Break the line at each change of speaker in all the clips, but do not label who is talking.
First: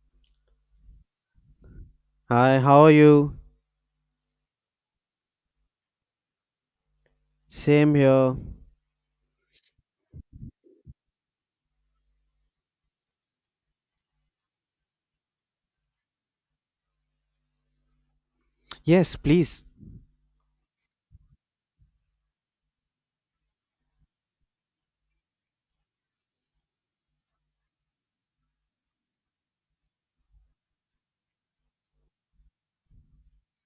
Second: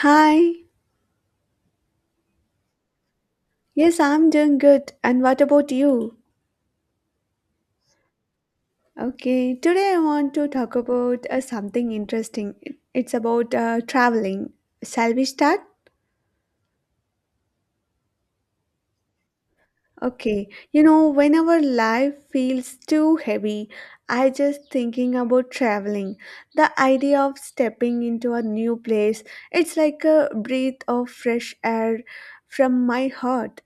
Hi.
Hi, how are you?
Yes, I'm doing good. And what about you?
Same here.
Okay, today I want to talk about something interesting. It's about traveling. Shall we start?
Yes, please.
Okay. You know, whenever life feels too heavy, I just thinking about traveling. The idea of stepping into a new place, it's like a breath of fresh air from my heart.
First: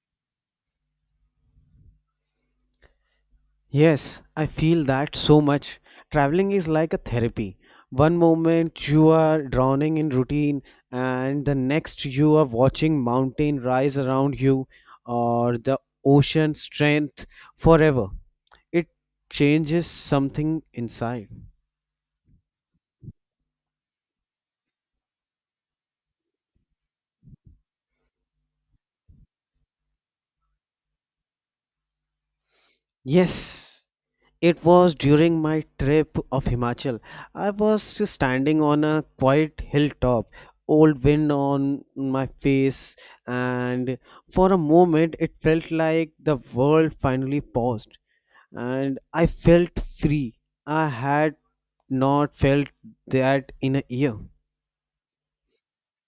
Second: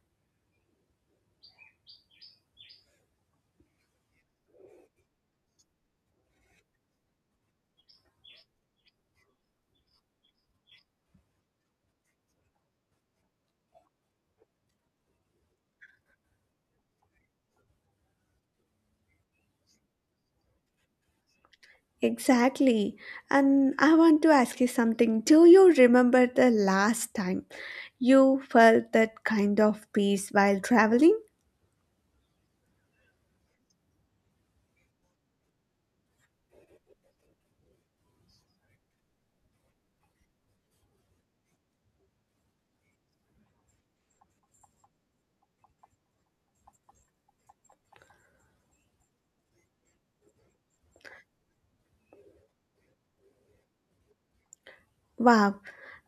Yes, I feel that so much. Traveling is like a therapy. One moment you are drowning in routine, and the next you are watching mountain rise around you or the ocean strength forever. It changes something inside.
Exactly. And I want to ask you something. Do you remember the last time you felt that kind of peace while traveling?
Yes, it was during my trip of Himachal. I was standing on a quiet hilltop, old wind on my face, and for a moment it felt like the world finally paused and I felt free. I had not felt that in a year.
Wow,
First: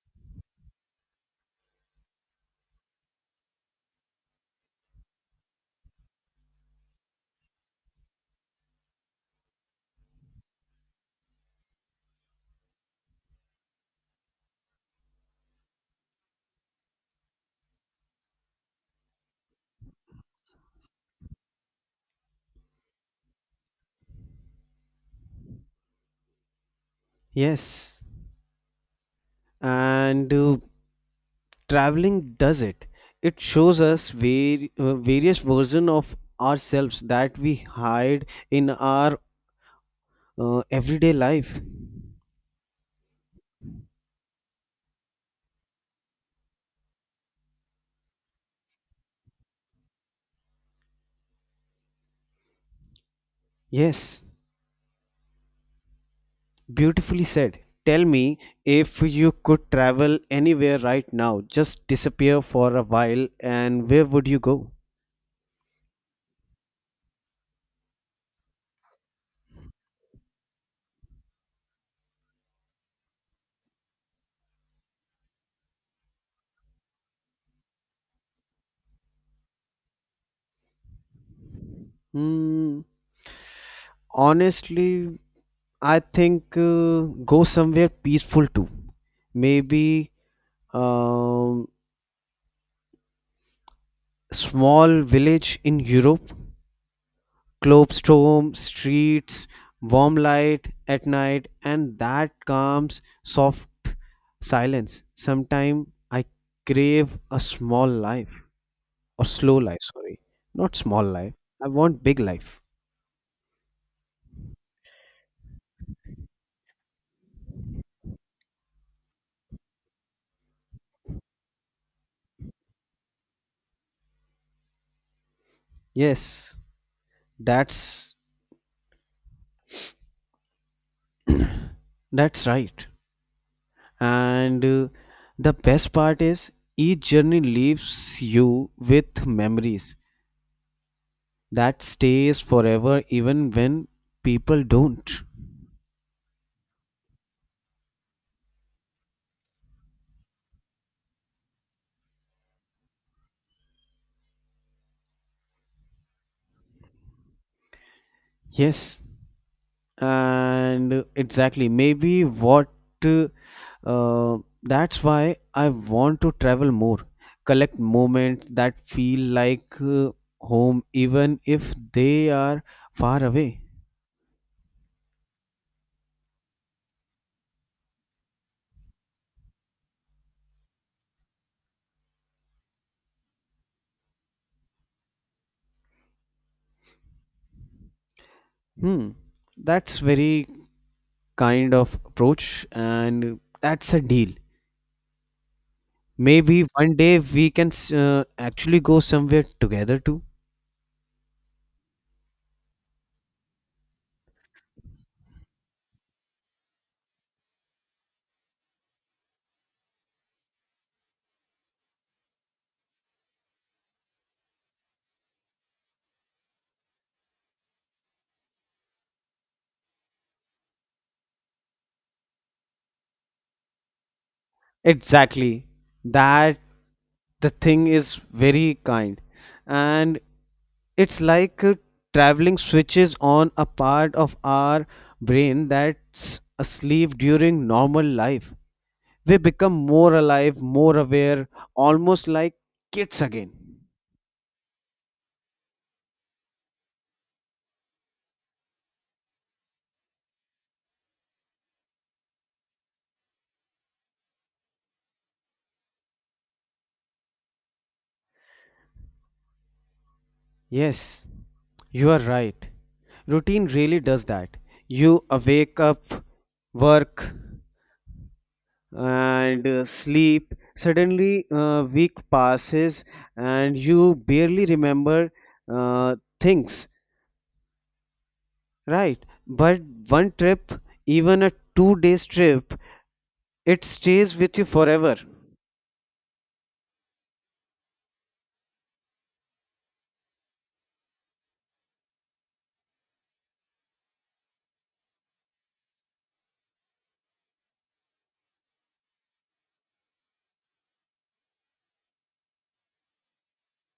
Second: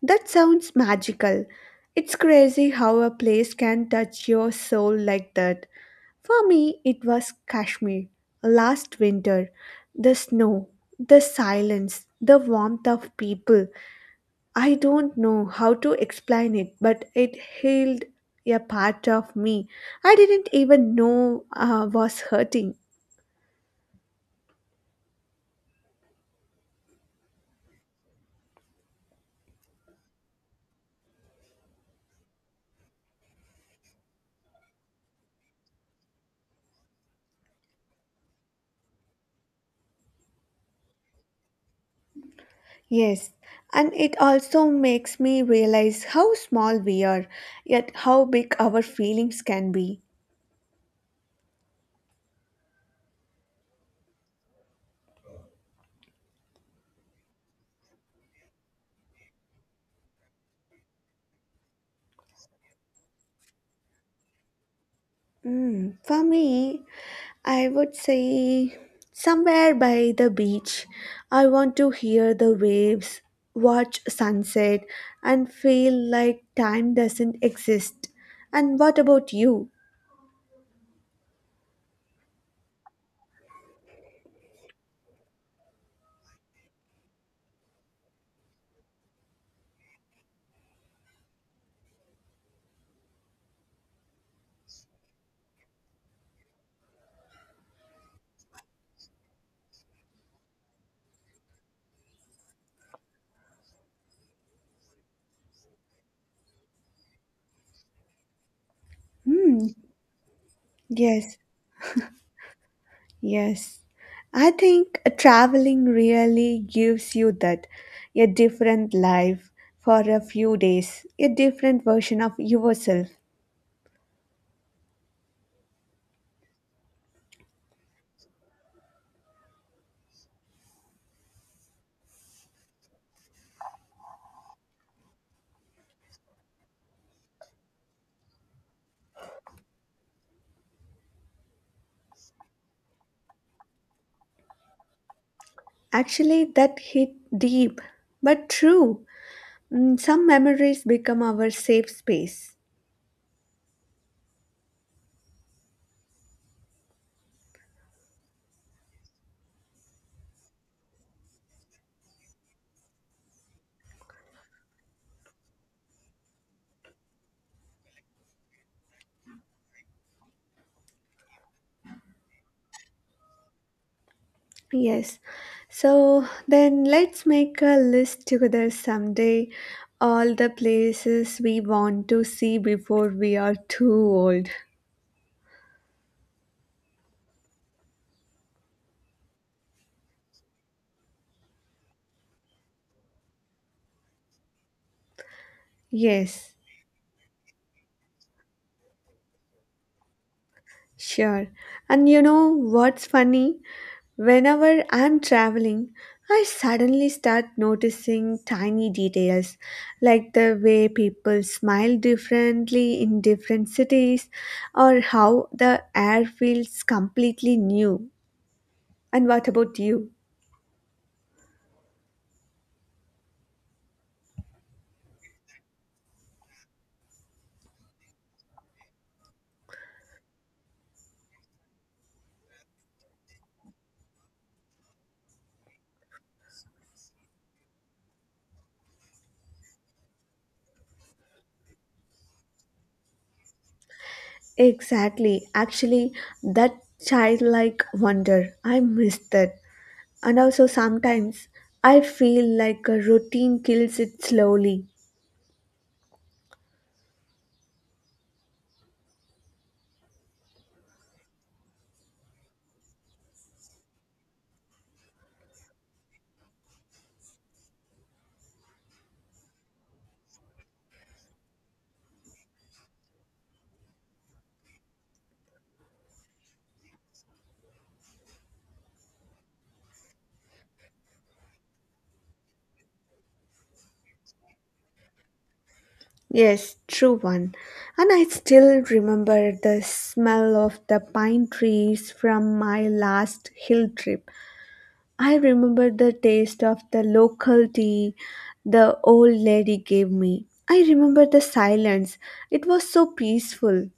that sounds magical. It's crazy how a place can touch your soul like that. For me, it was Kashmir last winter. The snow, the silence, the warmth of people. I don't know how to explain it, but it healed a part of me I didn't even know was hurting.
Yes, and traveling does it. It shows us various versions of ourselves that we hide in our everyday life.
Yes, and it also makes me realize how small we are, yet how big our feelings can be.
Yes, beautifully said. Tell me, if you could travel anywhere right now, just disappear for a while, and where would you go?
Mm, for me, I would say somewhere by the beach. I want to hear the waves, watch sunset, and feel like time doesn't exist. And what about you?
Hmm, honestly, I think go somewhere peaceful too. Maybe um, small village in Europe, Klopstock streets, warm light at night, and that calm, soft silence. Sometimes I crave a small life, or slow
Hmm.
life, sorry. Not small life.
Yes,
I want big life.
yes. I think traveling really gives you that a different life for a few days, a different version of yourself.
Yes, that's that's right. And the best part is each journey leaves you with memories that stays forever even when people don't.
Actually, that hit deep, but true. Mm, some memories become our safe space.
Yes, and exactly maybe what, uh, that's why I want to travel more, collect moments that feel like, home even if they are far away.
Yes. So then let's make a list together someday. All the places we want to see before we are too old.
Hmm, that's very kind of approach, and that's a deal.
Yes.
Maybe one day we can actually go somewhere together too.
Sure. And you know what's funny? Whenever I'm traveling, I suddenly start noticing tiny details like the way people smile differently in different cities or how the air feels completely new. And what about you?
Exactly, that, the thing is very kind. And it's like traveling switches on a part of our brain that's asleep during normal life. We become more alive, more aware, almost like kids again.
Exactly. Actually, that childlike wonder, I miss that. And also, sometimes I feel like a routine kills it slowly.
Yes, you are right. Routine really does that. You awake up, work, and sleep. Suddenly, a week passes, and you barely remember, uh, things. Right. But one trip, even a two days trip, it stays with you forever.
Yes, true one. And I still remember the smell of the pine trees from my last hill trip. I remember the taste of the local tea the old lady gave me. I remember the silence. It was so peaceful.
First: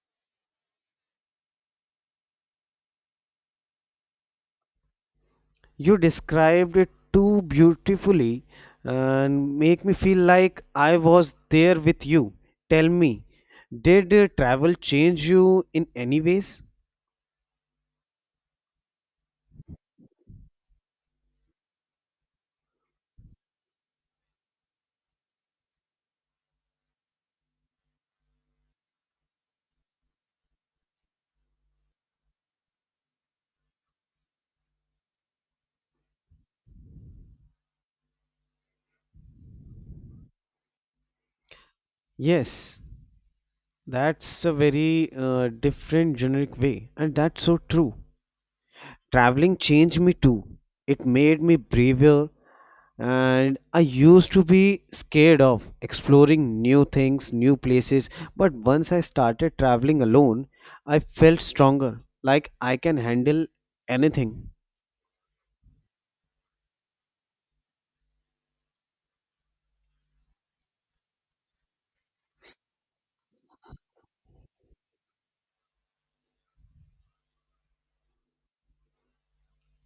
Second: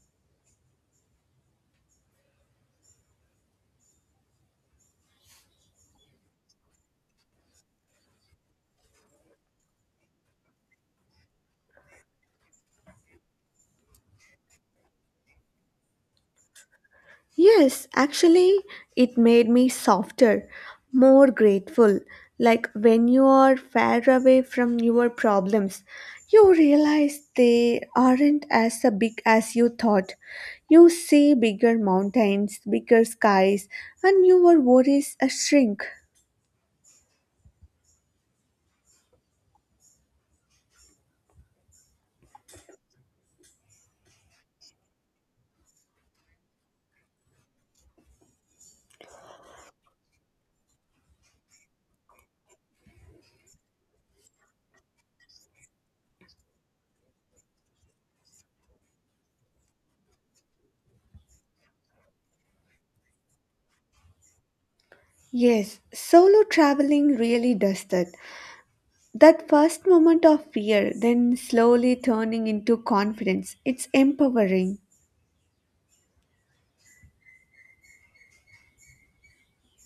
You described it too beautifully and make me feel like I was there with you. Tell me, did travel change you in any ways?
Yes, actually, it made me softer, more grateful. Like when you are far away from your problems, you realize they aren't as a big as you thought. You see bigger mountains, bigger skies, and your worries a shrink.
Yes, that's a very different generic way, and that's so true. Traveling changed me too. It made me braver, and I used to be scared of exploring new things, new places. But once I started traveling alone, I felt stronger, like I can handle anything.
Yes, solo traveling really does that. That first moment of fear, then slowly turning into confidence, it's empowering.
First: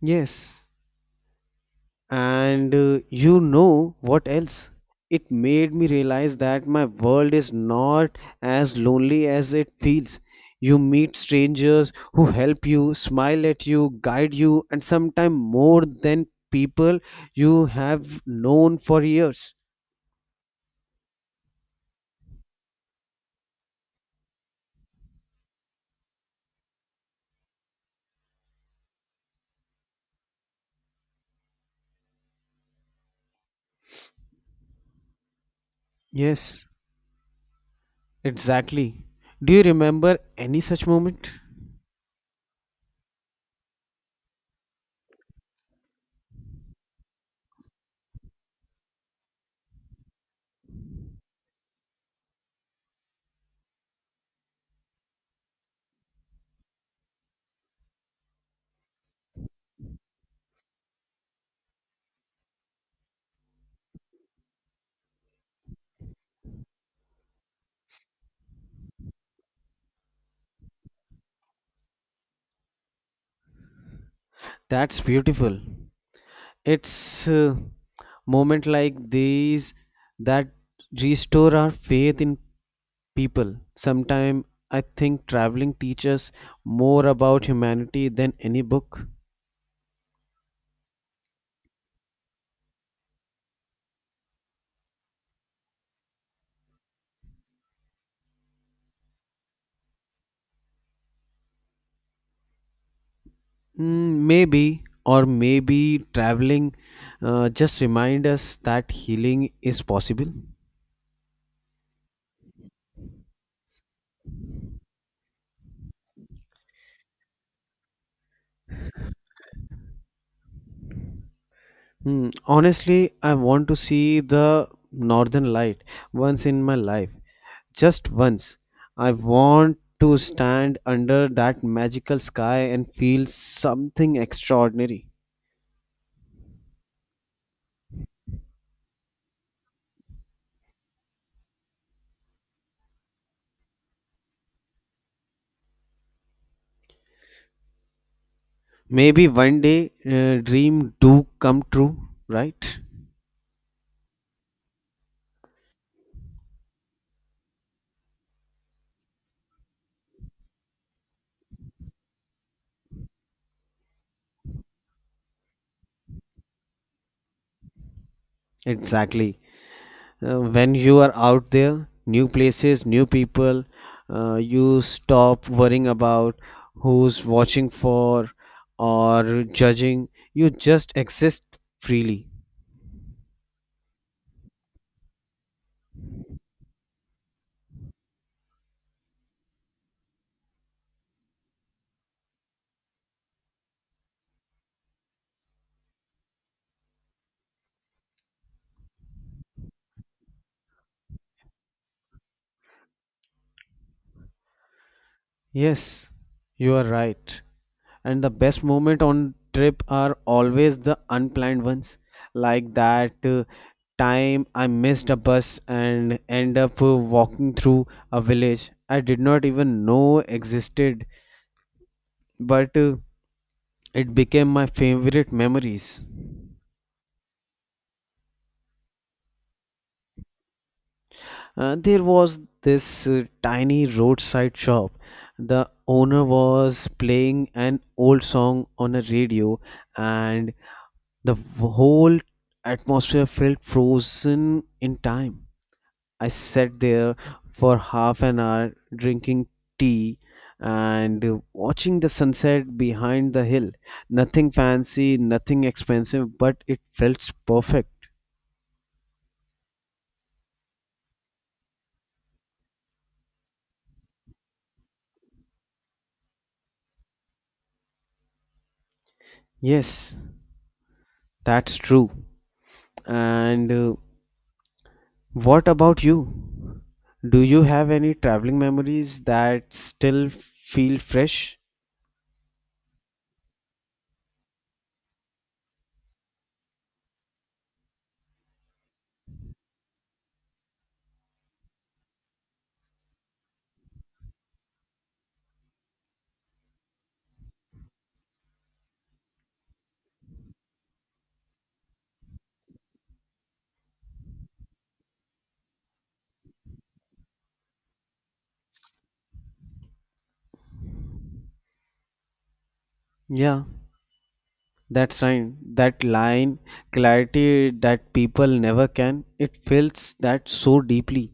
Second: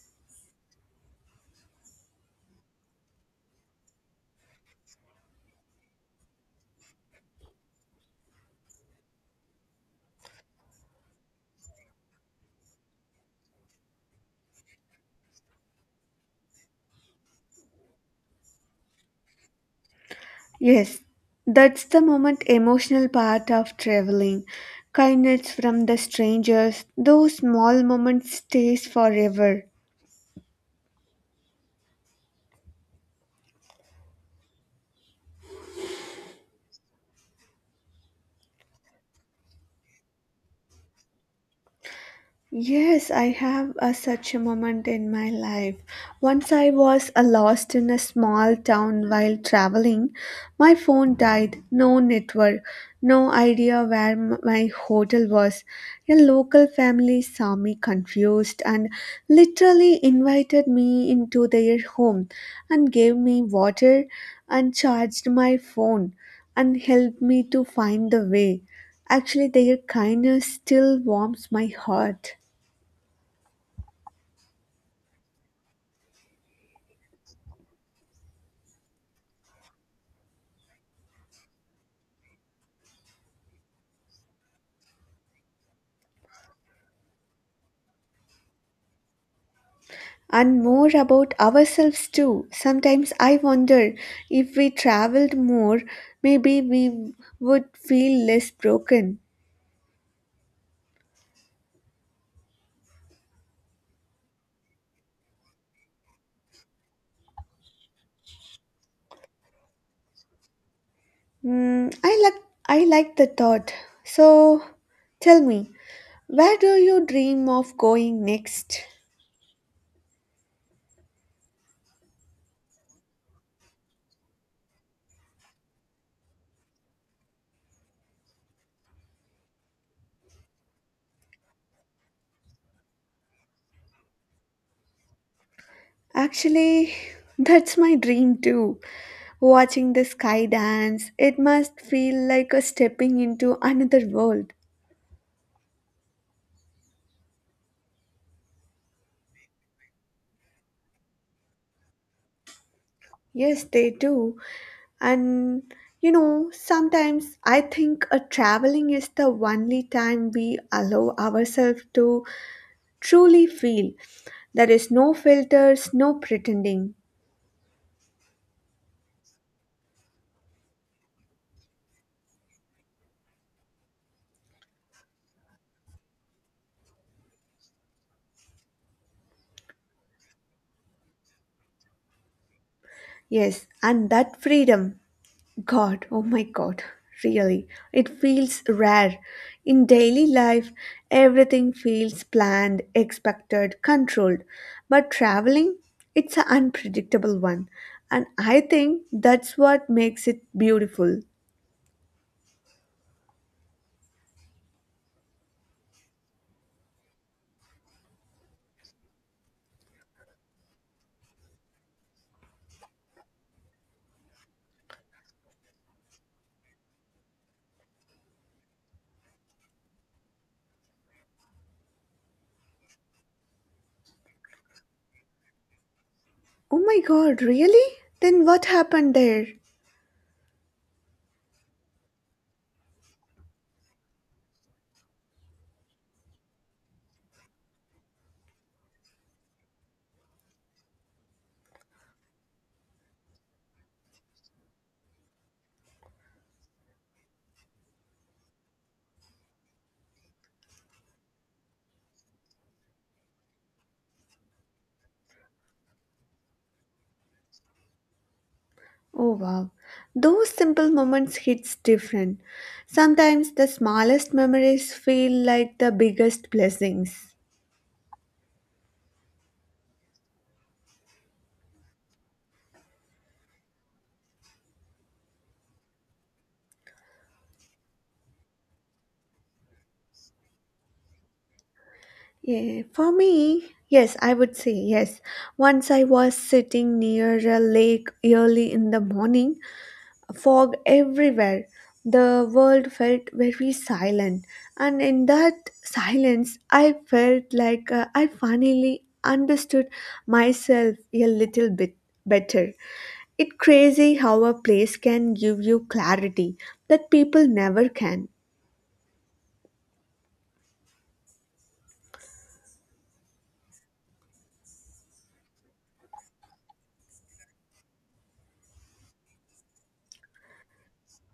Yes. And you know what else? It made me realize that my world is not as lonely as it feels. You meet strangers who help you, smile at you, guide you, and sometimes more than people you have known for years.
Yes, that's the moment emotional part of traveling. Kindness from the strangers, those small moments stays forever.
Yes, exactly. Do you remember any such moment?
Yes, I have a, such a moment in my life. Once I was lost in a small town while traveling. My phone died, no network, no idea where my hotel was. A local family saw me confused and literally invited me into their home and gave me water and charged my phone and helped me to find the way. Actually, their kindness still warms my heart.
That's beautiful. It's moment like these that restore our faith in people. Sometimes I think traveling teaches more about humanity than any book.
And more about ourselves too. Sometimes I wonder if we traveled more, maybe we would feel less broken.
Mm, maybe, or maybe traveling just remind us that healing is possible.
Mm, I like the thought. So tell me, where do you dream of going next?
Hmm, honestly, I want to see the northern light once in my life, just once. I want to stand under that magical sky and feel something extraordinary.
Actually, that's my dream too. Watching the sky dance, it must feel like a stepping into another world.
Maybe one day dream do come true, right?
Yes, they do. And you know, sometimes I think a traveling is the only time we allow ourselves to truly feel. There is no filters, no pretending.
Exactly. When you are out there, new places, new people, you stop worrying about who's watching for or judging. You just exist freely.
Yes, and that freedom, God, oh my God, really, it feels rare. In daily life, everything feels planned, expected, controlled. But traveling, it's an unpredictable one. And I think that's what makes it beautiful.
Yes, you are right. And the best moment on trip are always the unplanned ones, like that time I missed a bus and end up walking through a village I did not even know existed, but it became my favorite memories.
Oh my god, really? Then what happened there?
There was this tiny roadside shop. The owner was playing an old song on a radio, and the whole atmosphere felt frozen in time. I sat there for half an hour drinking tea and watching the sunset behind the hill. Nothing fancy, nothing expensive, but it felt perfect.
Oh wow. Those simple moments hits different. Sometimes the smallest memories feel like the biggest blessings.
Yes, that's true. And what about you? Do you have any traveling memories that still feel fresh?
Yeah, for me, yes, I would say yes. Once I was sitting near a lake early in the morning fog everywhere. The world felt very silent, and in that silence, I felt like I finally understood myself a little bit better. It's crazy how a place can give you clarity that people never can.
Yeah. That's right. That line, clarity that people never can, it feels that so deeply.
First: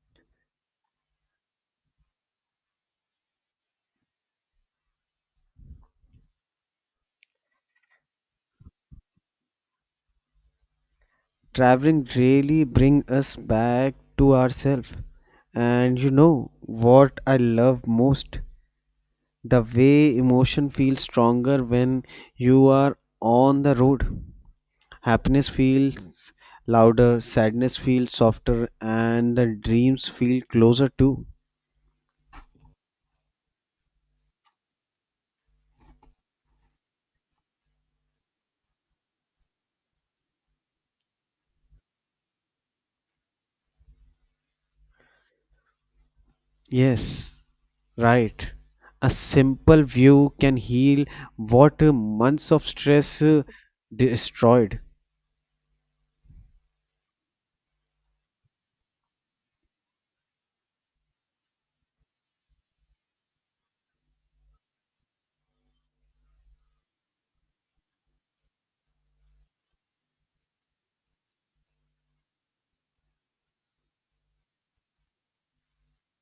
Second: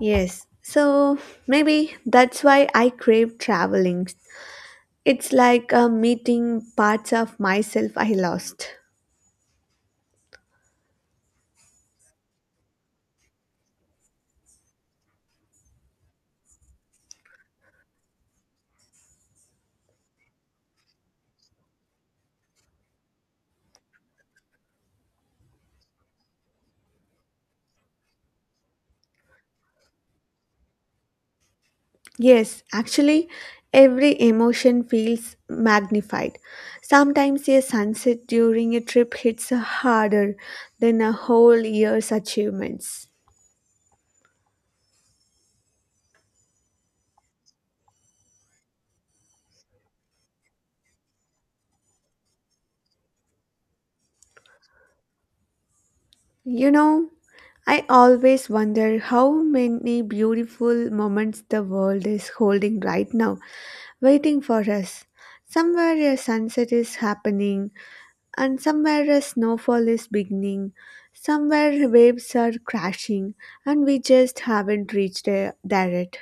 Yes, so maybe that's why I crave traveling. It's like meeting parts of myself I lost.
Traveling really bring us back to ourselves. And you know what I love most? The way emotion feels stronger when you are on the road. Happiness feels louder, sadness feels softer, and the dreams feel closer too.
Yes, actually, every emotion feels magnified. Sometimes a sunset during a trip hits harder than a whole year's achievements.
Yes, right. A simple view can heal what, months of stress, destroyed.
You know, I always wonder how many beautiful moments the world is holding right now, waiting for us. Somewhere a sunset is happening, and somewhere a snowfall is beginning, somewhere waves are crashing, and we just haven't reached there yet.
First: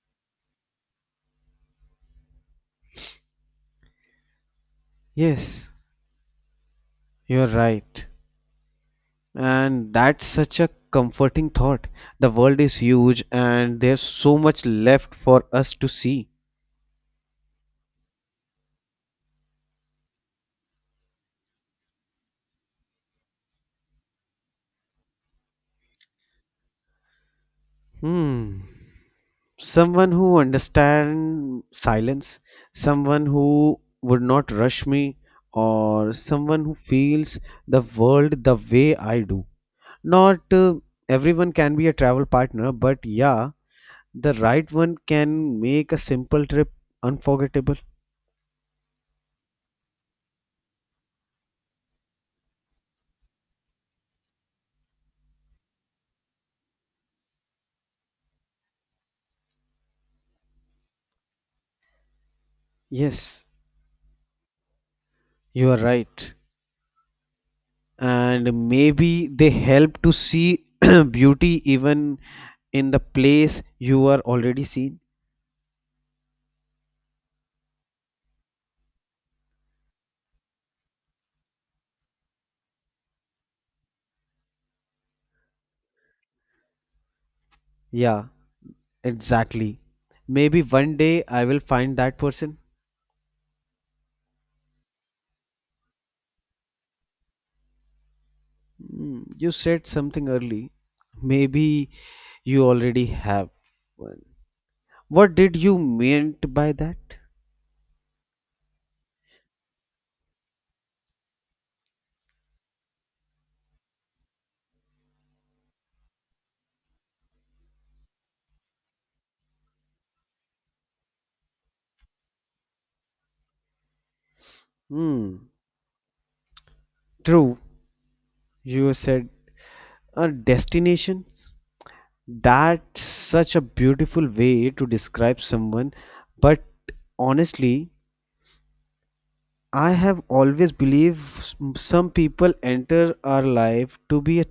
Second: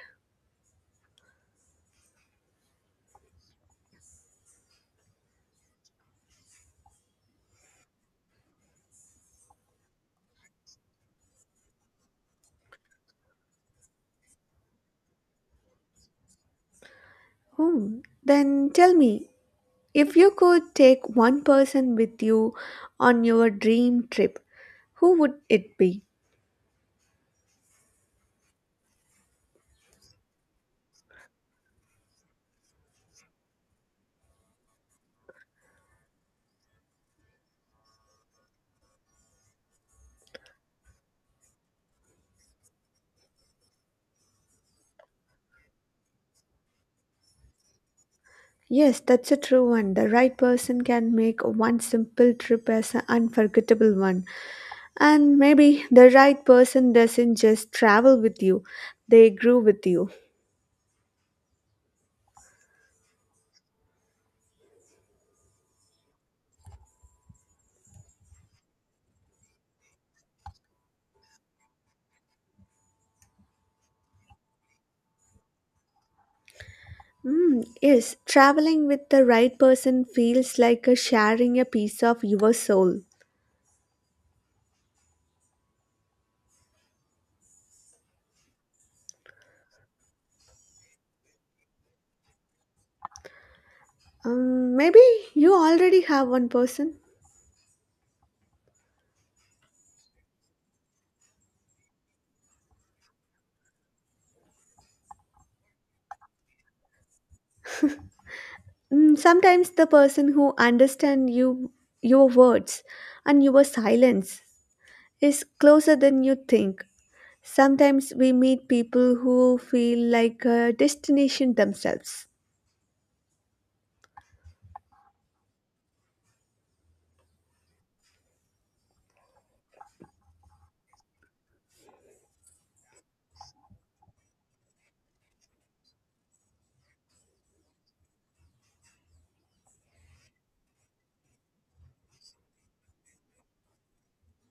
Yes, you're right. And that's such a comforting thought. The world is huge and there's so much left for us to see.
Hmm. Then tell me, if you could take one person with you on your dream trip, who would it be?
Hmm. Someone who understands silence, someone who would not rush me, or someone who feels the world the way I do. Not everyone can be a travel partner, but yeah, the right one can make a simple trip unforgettable.
Yes, that's a true one. The right person can make one simple trip as an unforgettable one. And maybe the right person doesn't just travel with you, they grew with you.
Yes, you are right. And maybe they help to see beauty even in the place you are already seen.
Mm, yes, traveling with the right person feels like a sharing a piece of your soul.
Yeah, exactly. Maybe one day I will find that person.
Maybe you already have one person.
Hmm, you said something early. Maybe you already have one. What did you meant by that?
Mm, sometimes the person who understands you, your words, and your silence is closer than you think. Sometimes we meet people who feel like a destination themselves.
Hmm. True, you said destinations. That's such a beautiful way to describe someone. But honestly, I have always believed some people enter our life to be a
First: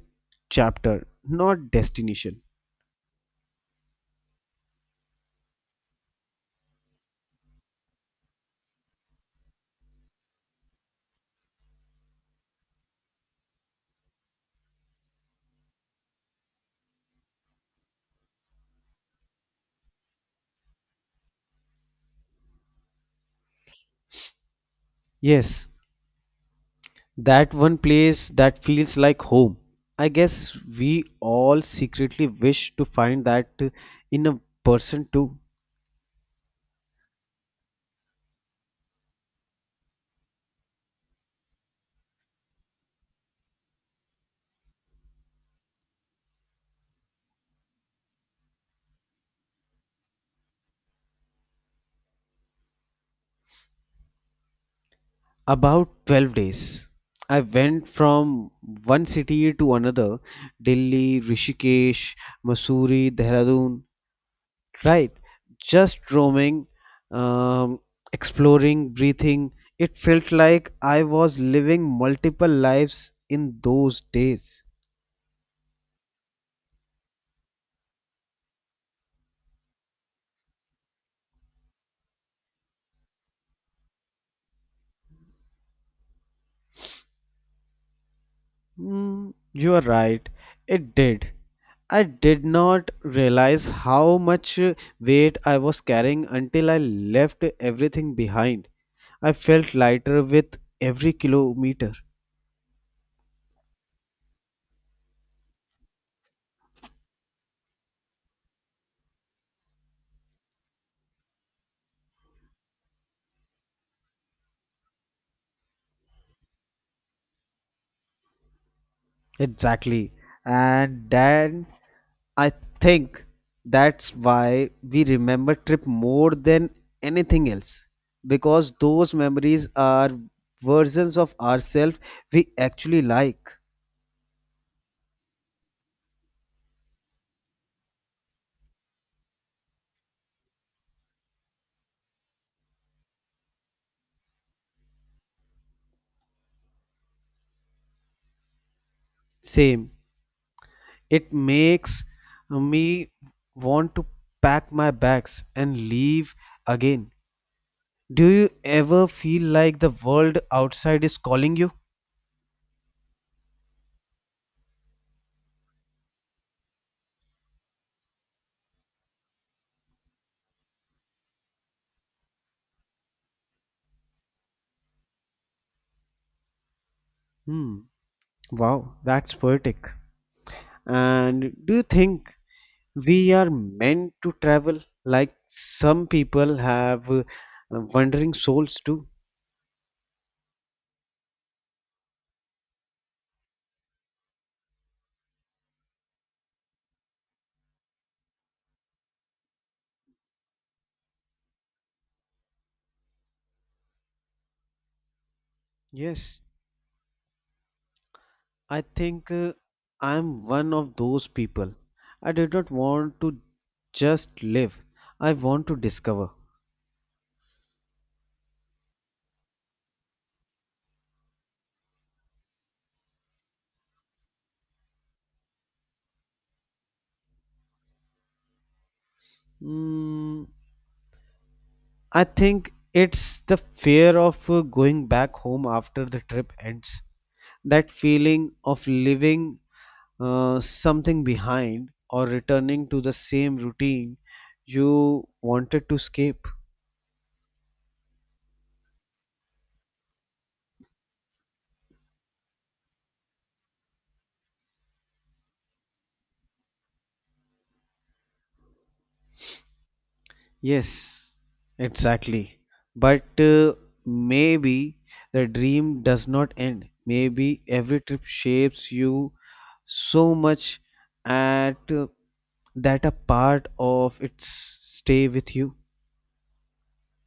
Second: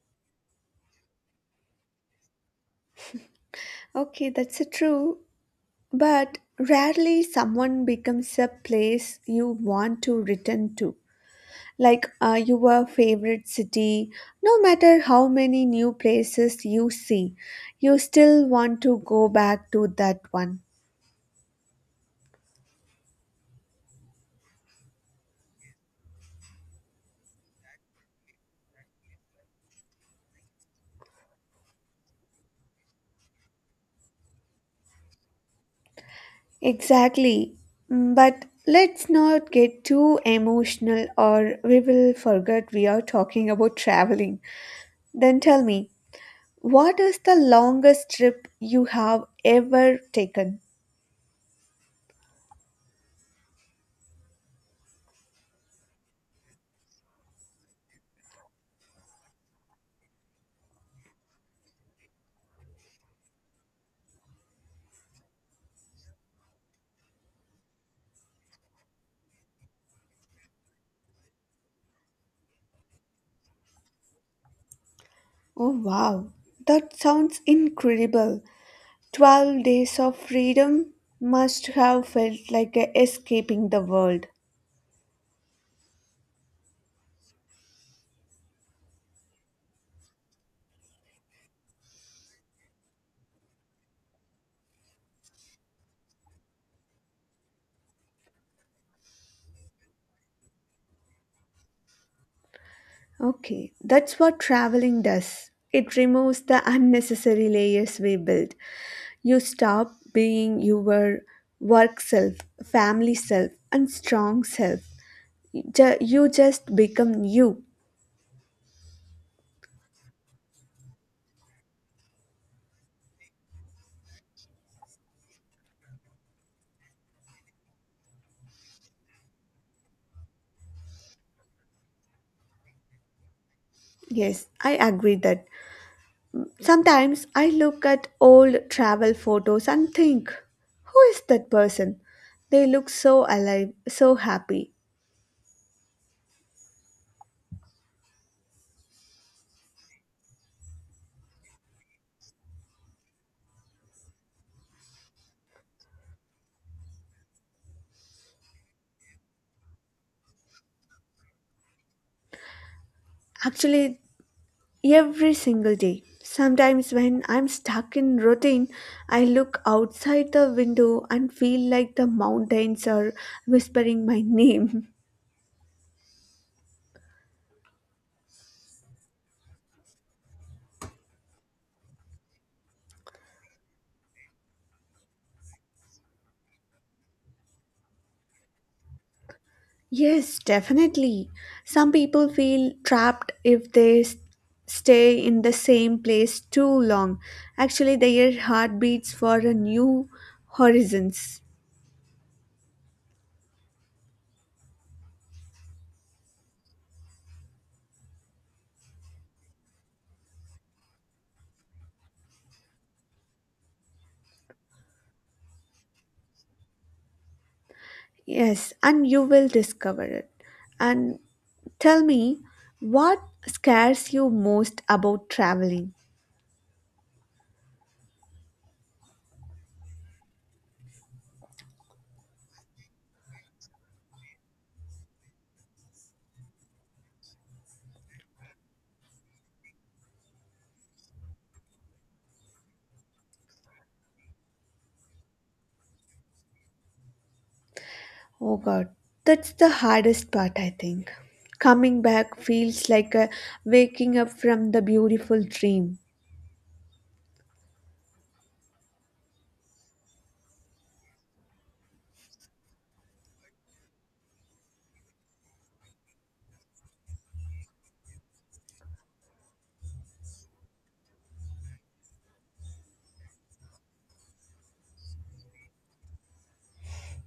chapter, not destination.
Okay, that's true. But rarely someone becomes a place you want to return to, like your favorite city no matter how many new places you see, you still want to go back to that one.
Yes, that one place that feels like home. I guess we all secretly wish to find that, in a person too.
Exactly. Mm, but let's not get too emotional or we will forget we are talking about traveling. Then tell me, what is the longest trip you have ever taken?
About 12 days. I went from one city to another: Delhi, Rishikesh, Mussoorie, Dehradun, right? Just roaming, um, exploring, breathing. It felt like I was living multiple lives in those days.
Oh wow, that sounds incredible. 12 days of freedom must have felt like a escaping the world.
Mm, you are right. It did. I did not realize how much weight I was carrying until I left everything behind. I felt lighter with every kilometer.
Okay, that's what traveling does. It removes the unnecessary layers we build. You stop being your work self, family self, and strong self. You just become you.
Exactly. And then I think that's why we remember trip more than anything else, because those memories are versions of ourselves we actually like.
Yes, I agree that. Sometimes I look at old travel photos and think, who is that person? They look so alive, so happy.
Same. It makes me want to pack my bags and leave again. Do you ever feel like the world outside is calling you?
Actually, every single day. Sometimes when I'm stuck in routine, I look outside the window and feel like the mountains are whispering my name.
Hmm. Wow, that's poetic. And do you think we are meant to travel, like some people have wandering souls too?
Yes, definitely. Some people feel trapped if they stay in the same place too long. Actually, their heart beats for a new horizons.
Yes, I think I'm one of those people. I did not want to just live, I want to discover.
Yes, and you will discover it. And tell me, what scares you most about traveling?
Mm, I think it's the fear of going back home after the trip ends. That feeling of leaving something behind or returning to the same routine you wanted to escape.
Oh God, that's the hardest part, I think. Coming back feels like a waking up from the beautiful dream.
Yes, exactly. But maybe the dream does not end. Maybe every trip shapes you so much at that a part of its stay with you.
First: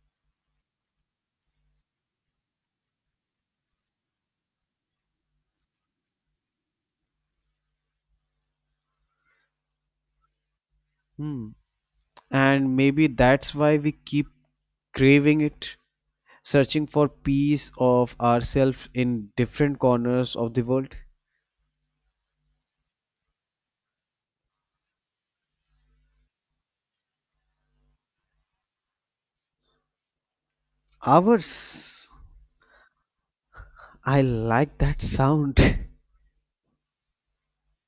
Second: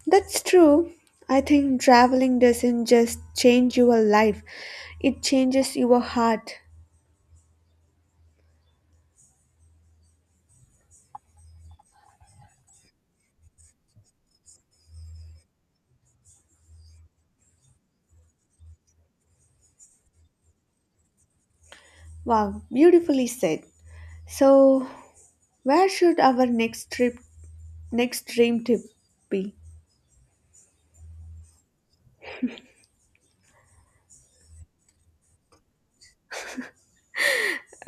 That's true. I think traveling doesn't just change your life, it changes your heart.
Hmm. And maybe that's why we keep craving it, searching for peace of ourselves in different corners of the world.
Wow, beautifully said. So, where should our next trip, next dream trip be?
Ours. I like that sound.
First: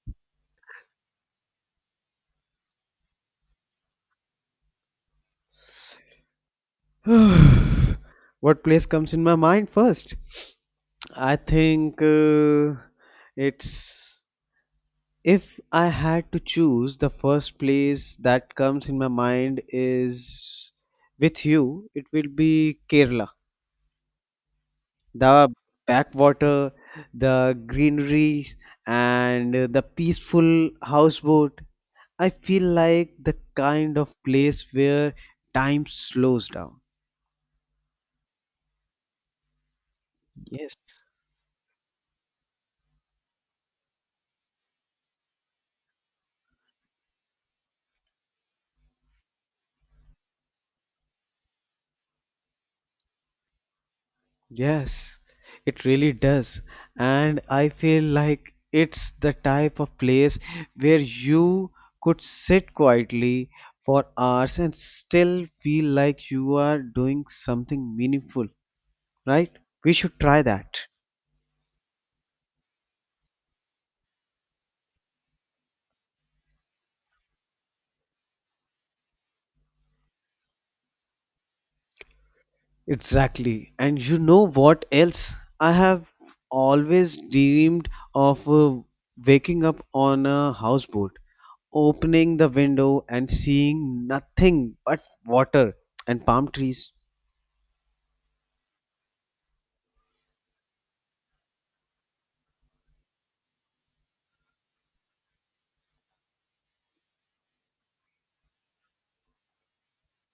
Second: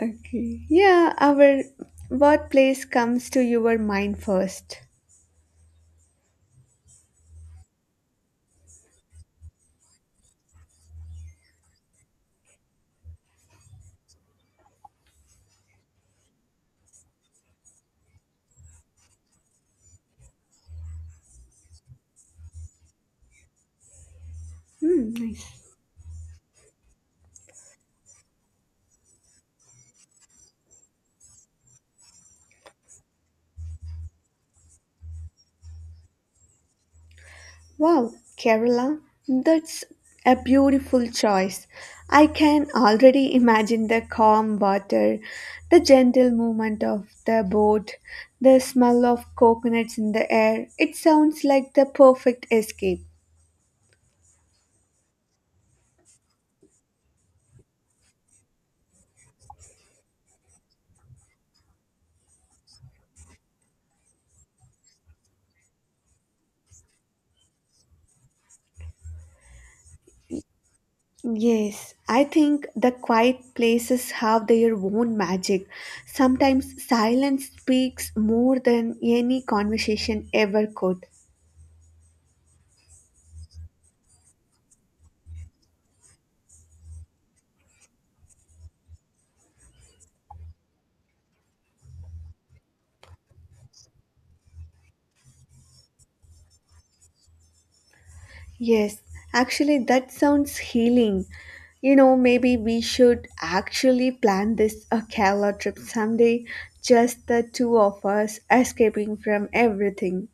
Okay. Yeah, our what place comes to your mind first?
What place comes in my mind first? I think it's, if I had to choose, the first place that comes in my mind is with you, it will be Kerala.
Hmm,
The
nice.
backwater, the greenery, and the peaceful houseboat. I feel like the kind of place where time slows down.
Wow, Kerala. That's a
Yes.
beautiful choice. I can already imagine the calm water, the gentle movement of the boat, the smell of coconuts in the air. It sounds like the perfect escape.
Yes, it really does. And I feel like it's the type of place where you could sit quietly for hours and still feel like you are doing something meaningful, right? We should try that.
Yes, I think the quiet places have their own magic. Sometimes silence speaks more than any conversation ever could.
Exactly. And you know what else? I have always dreamed of waking up on a houseboat, opening the window and seeing nothing but water and palm trees.
Yes, actually, that sounds healing. You know, maybe we should actually plan this a Kerala trip someday, just the two of us escaping from everything.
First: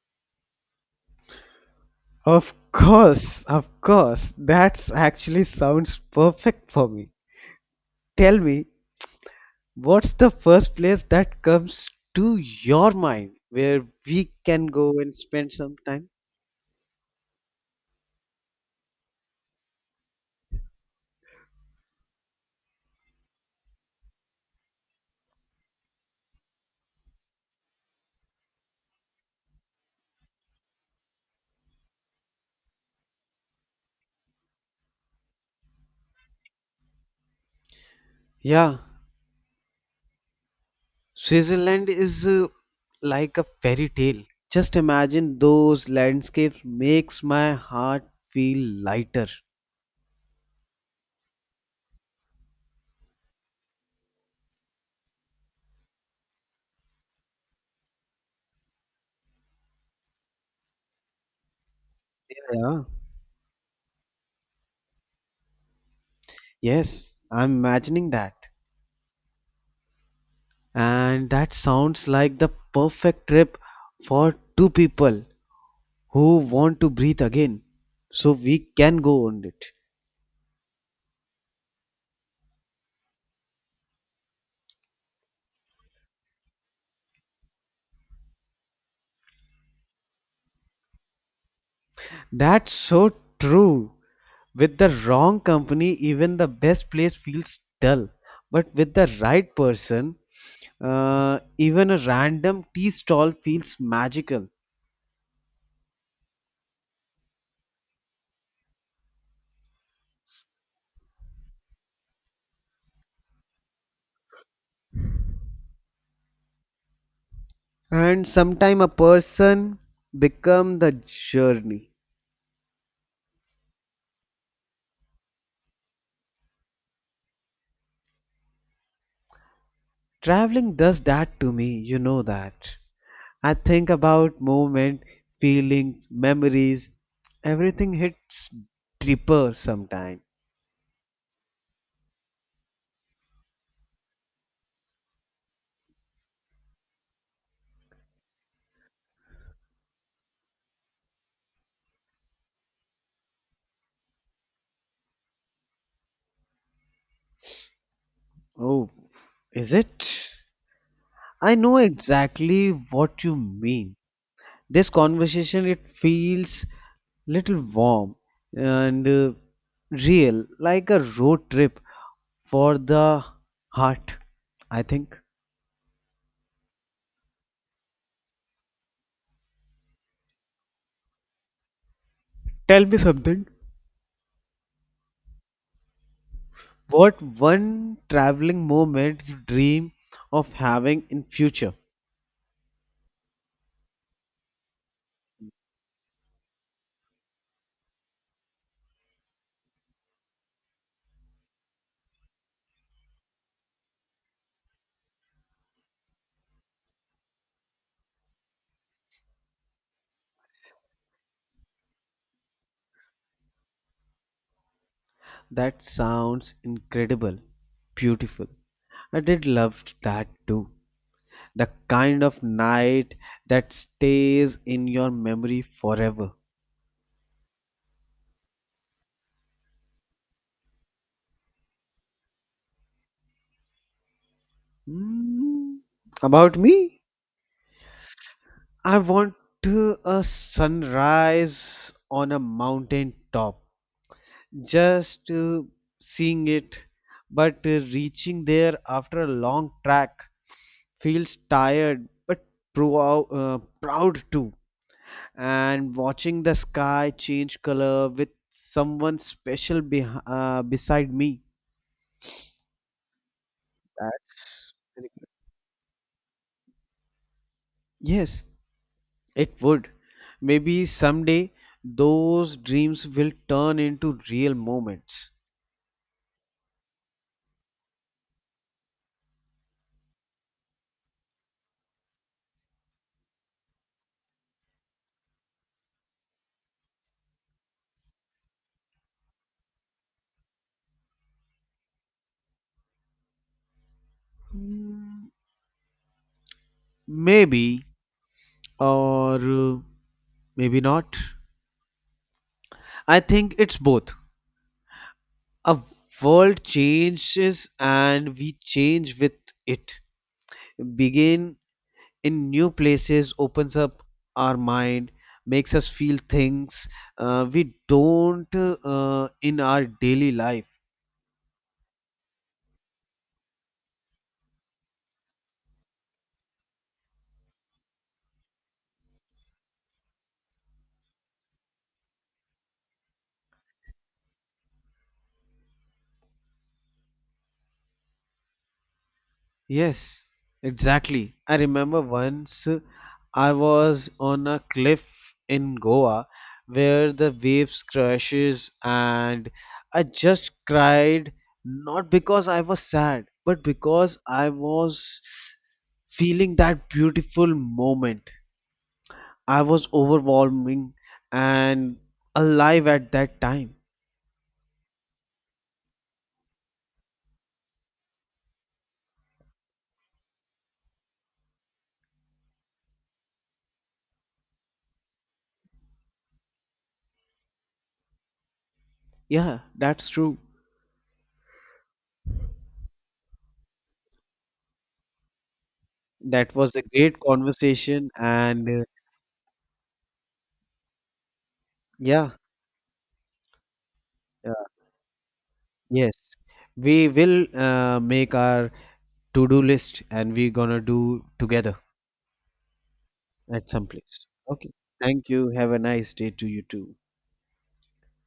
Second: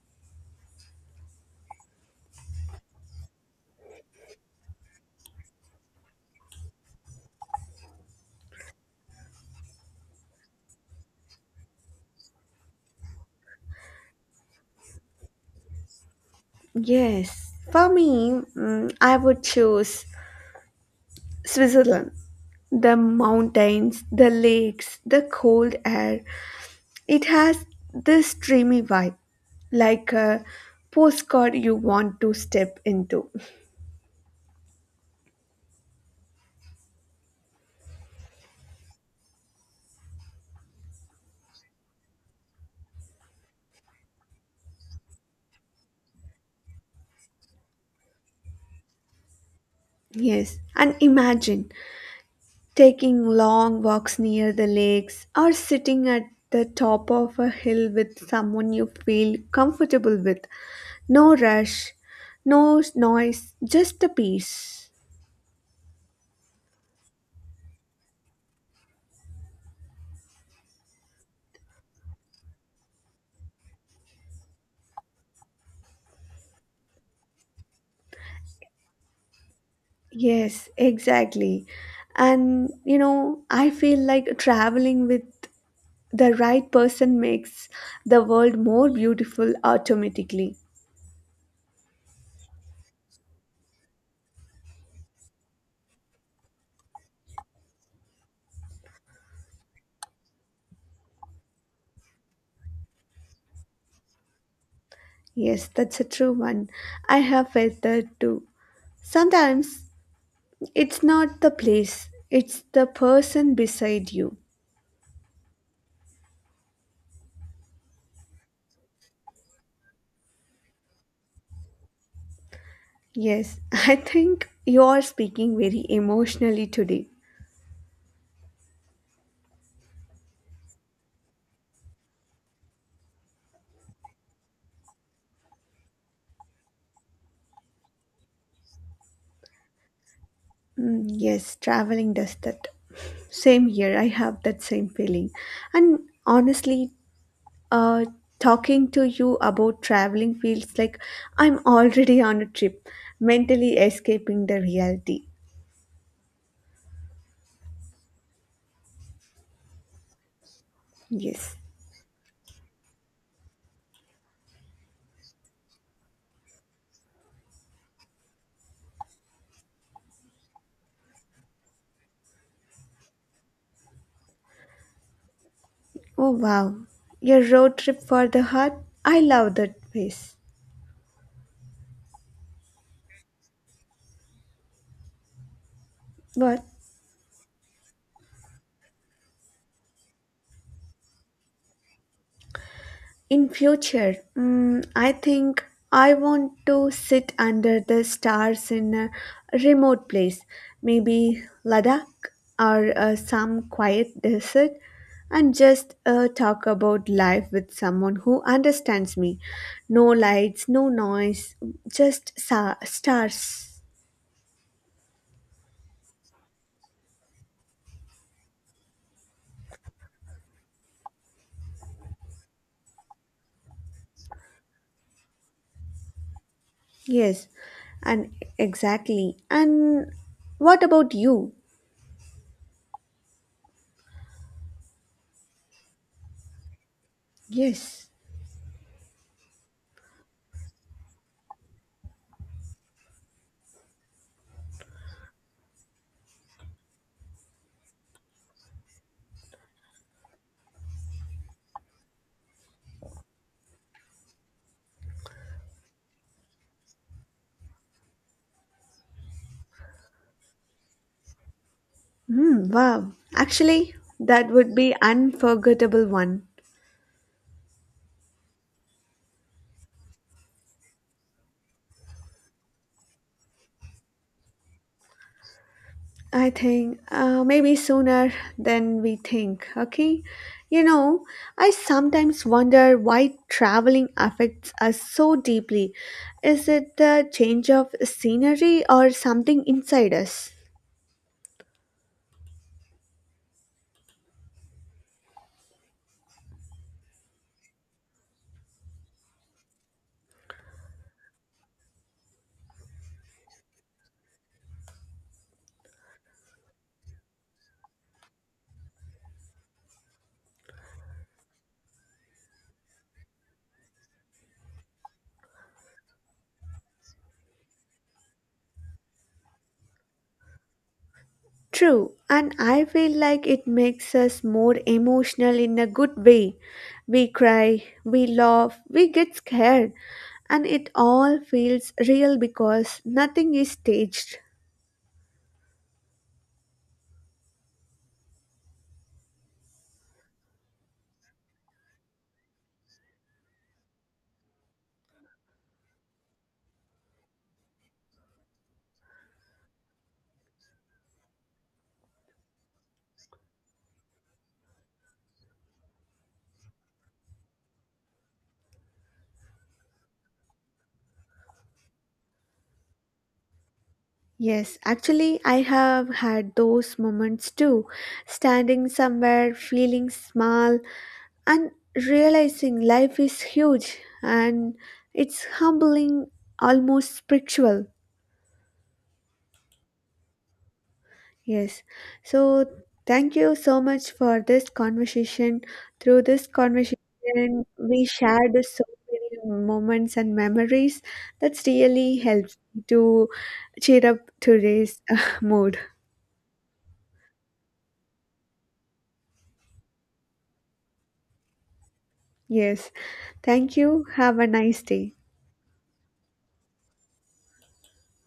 Of course, of course. That's actually sounds perfect for me. Tell me, what's the first place that comes to your mind where we can go and spend some time?
Yes, for me, mm, I would choose Switzerland. The mountains, the lakes, the cold air. It has this dreamy vibe, like a postcard you want to step into.
Yeah, Switzerland is like a fairy tale. Just imagine those landscapes makes my heart feel lighter.
Yes, and imagine taking long walks near the lakes or sitting at the top of a hill with someone you feel comfortable with. No rush, no
Yeah.
noise, just the peace.
Yes, I'm imagining that. And that sounds like the perfect trip for two people who want to breathe again. So we can go on it.
Yes, exactly. And you know, I feel like traveling with the right person makes the world more beautiful automatically.
That's so true. With the wrong company, even the best place feels dull. But with the right person, even a random tea stall feels magical.
Yes, that's a true one. I have felt that too. Sometimes it's not the place, it's the person beside you.
And sometime a person become the journey.
Yes, I think you are speaking very emotionally today.
Traveling does that to me, you know that. I think about movement, feelings, memories. Everything hits deeper sometime.
Mm, yes, traveling does that. Same here, I have that same feeling. And honestly, uh, talking to you about traveling feels like I'm already on a trip, mentally escaping the reality.
Oh, is it? I
Yes.
know exactly what you mean. This conversation, it feels little warm and real, like a road trip for the heart, I think.
Oh, wow. Your road trip for the heart? I love that place.
Tell me something,
What?
what one traveling moment you dream of having in future?
In future, mm, I think I want to sit under the stars in a remote place, maybe Ladakh or some quiet desert, and just talk about life with someone who understands me. No lights, no noise, just stars.
That sounds incredible, beautiful. I did love that too, the kind of night that stays in your memory forever.
Yes, and exactly. And what about you?
Hmm, about me,
Yes.
I want to a sunrise on a mountain top, just seeing it, but reaching there after a long track feels tired but proud too. And watching the sky change color with someone special beh beside me.
Hmm, wow. Actually, that
That's
would be
very good.
unforgettable one.
Yes, it would. Maybe someday those dreams will turn into real moments.
I think maybe sooner than we think, okay? You know, I sometimes wonder why traveling affects us so deeply. Is it the change of scenery or something inside us?
Mm, maybe, or maybe not. I think it's both. A world changes and we change with it. Begin in new places opens up our mind, makes us feel things, we don't, in our daily life.
True, and I feel like it makes us more emotional in a good way. We cry, we laugh, we get scared, and it all feels real because nothing is staged.
Yes, exactly. I remember once I was on a cliff in Goa where the waves crashes and I just cried, not because I was sad but because I was feeling that beautiful moment. I was overwhelming and alive at that time.
Yes, actually, I have had those moments too. Standing somewhere, feeling small, and realizing life is huge and it's humbling, almost spiritual.
Yeah, that's true.
Yes. So thank you so much for this conversation. Through this
That was a great
conversation, we
conversation
shared
and,
so many moments and memories that's really
yeah.
helps me to cheer up today's mood.
Yes, we will make our to-do list and we're gonna do together
Yes.
at
Thank
some
you.
place.
Have a
Okay.
nice day.
Thank you. Have a nice day to you too.